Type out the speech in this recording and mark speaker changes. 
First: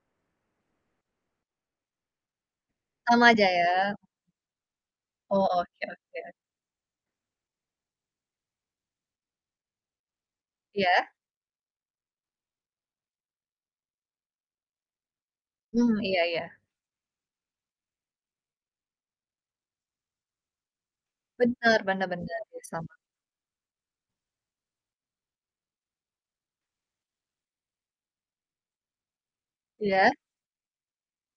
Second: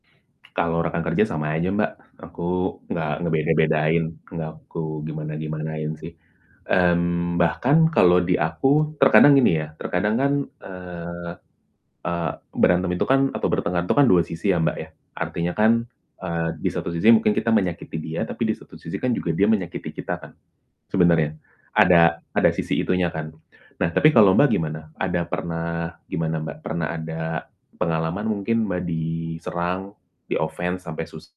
Speaker 1: Kalau rekan kerja sama aja Mbak, aku nggak
Speaker 2: Sama aja ya.
Speaker 1: ngebeda-bedain, nggak aku
Speaker 2: Oh, oke
Speaker 1: gimana-gimanain sih.
Speaker 2: oke.
Speaker 1: Mmm, bahkan kalau di aku terkadang gini ya, terkadang kan,
Speaker 2: Iya.
Speaker 1: eee eee, berantem itu kan atau bertengkar itu kan dua sisi ya Mbak ya, artinya kan,
Speaker 2: Hmm, iya
Speaker 1: eee
Speaker 2: iya.
Speaker 1: di satu sisi mungkin kita menyakiti dia, tapi di satu sisi kan juga dia menyakiti kita kan sebenarnya,
Speaker 2: Bener bener
Speaker 1: ada
Speaker 2: bener,
Speaker 1: ada
Speaker 2: dia
Speaker 1: sisi
Speaker 2: sama.
Speaker 1: itunya kan. Nah, tapi kalau Mbak gimana? Ada pernah gimana Mbak, pernah ada pengalaman mungkin, Mbak diserang,
Speaker 2: Iya.
Speaker 1: di-offense sampai sus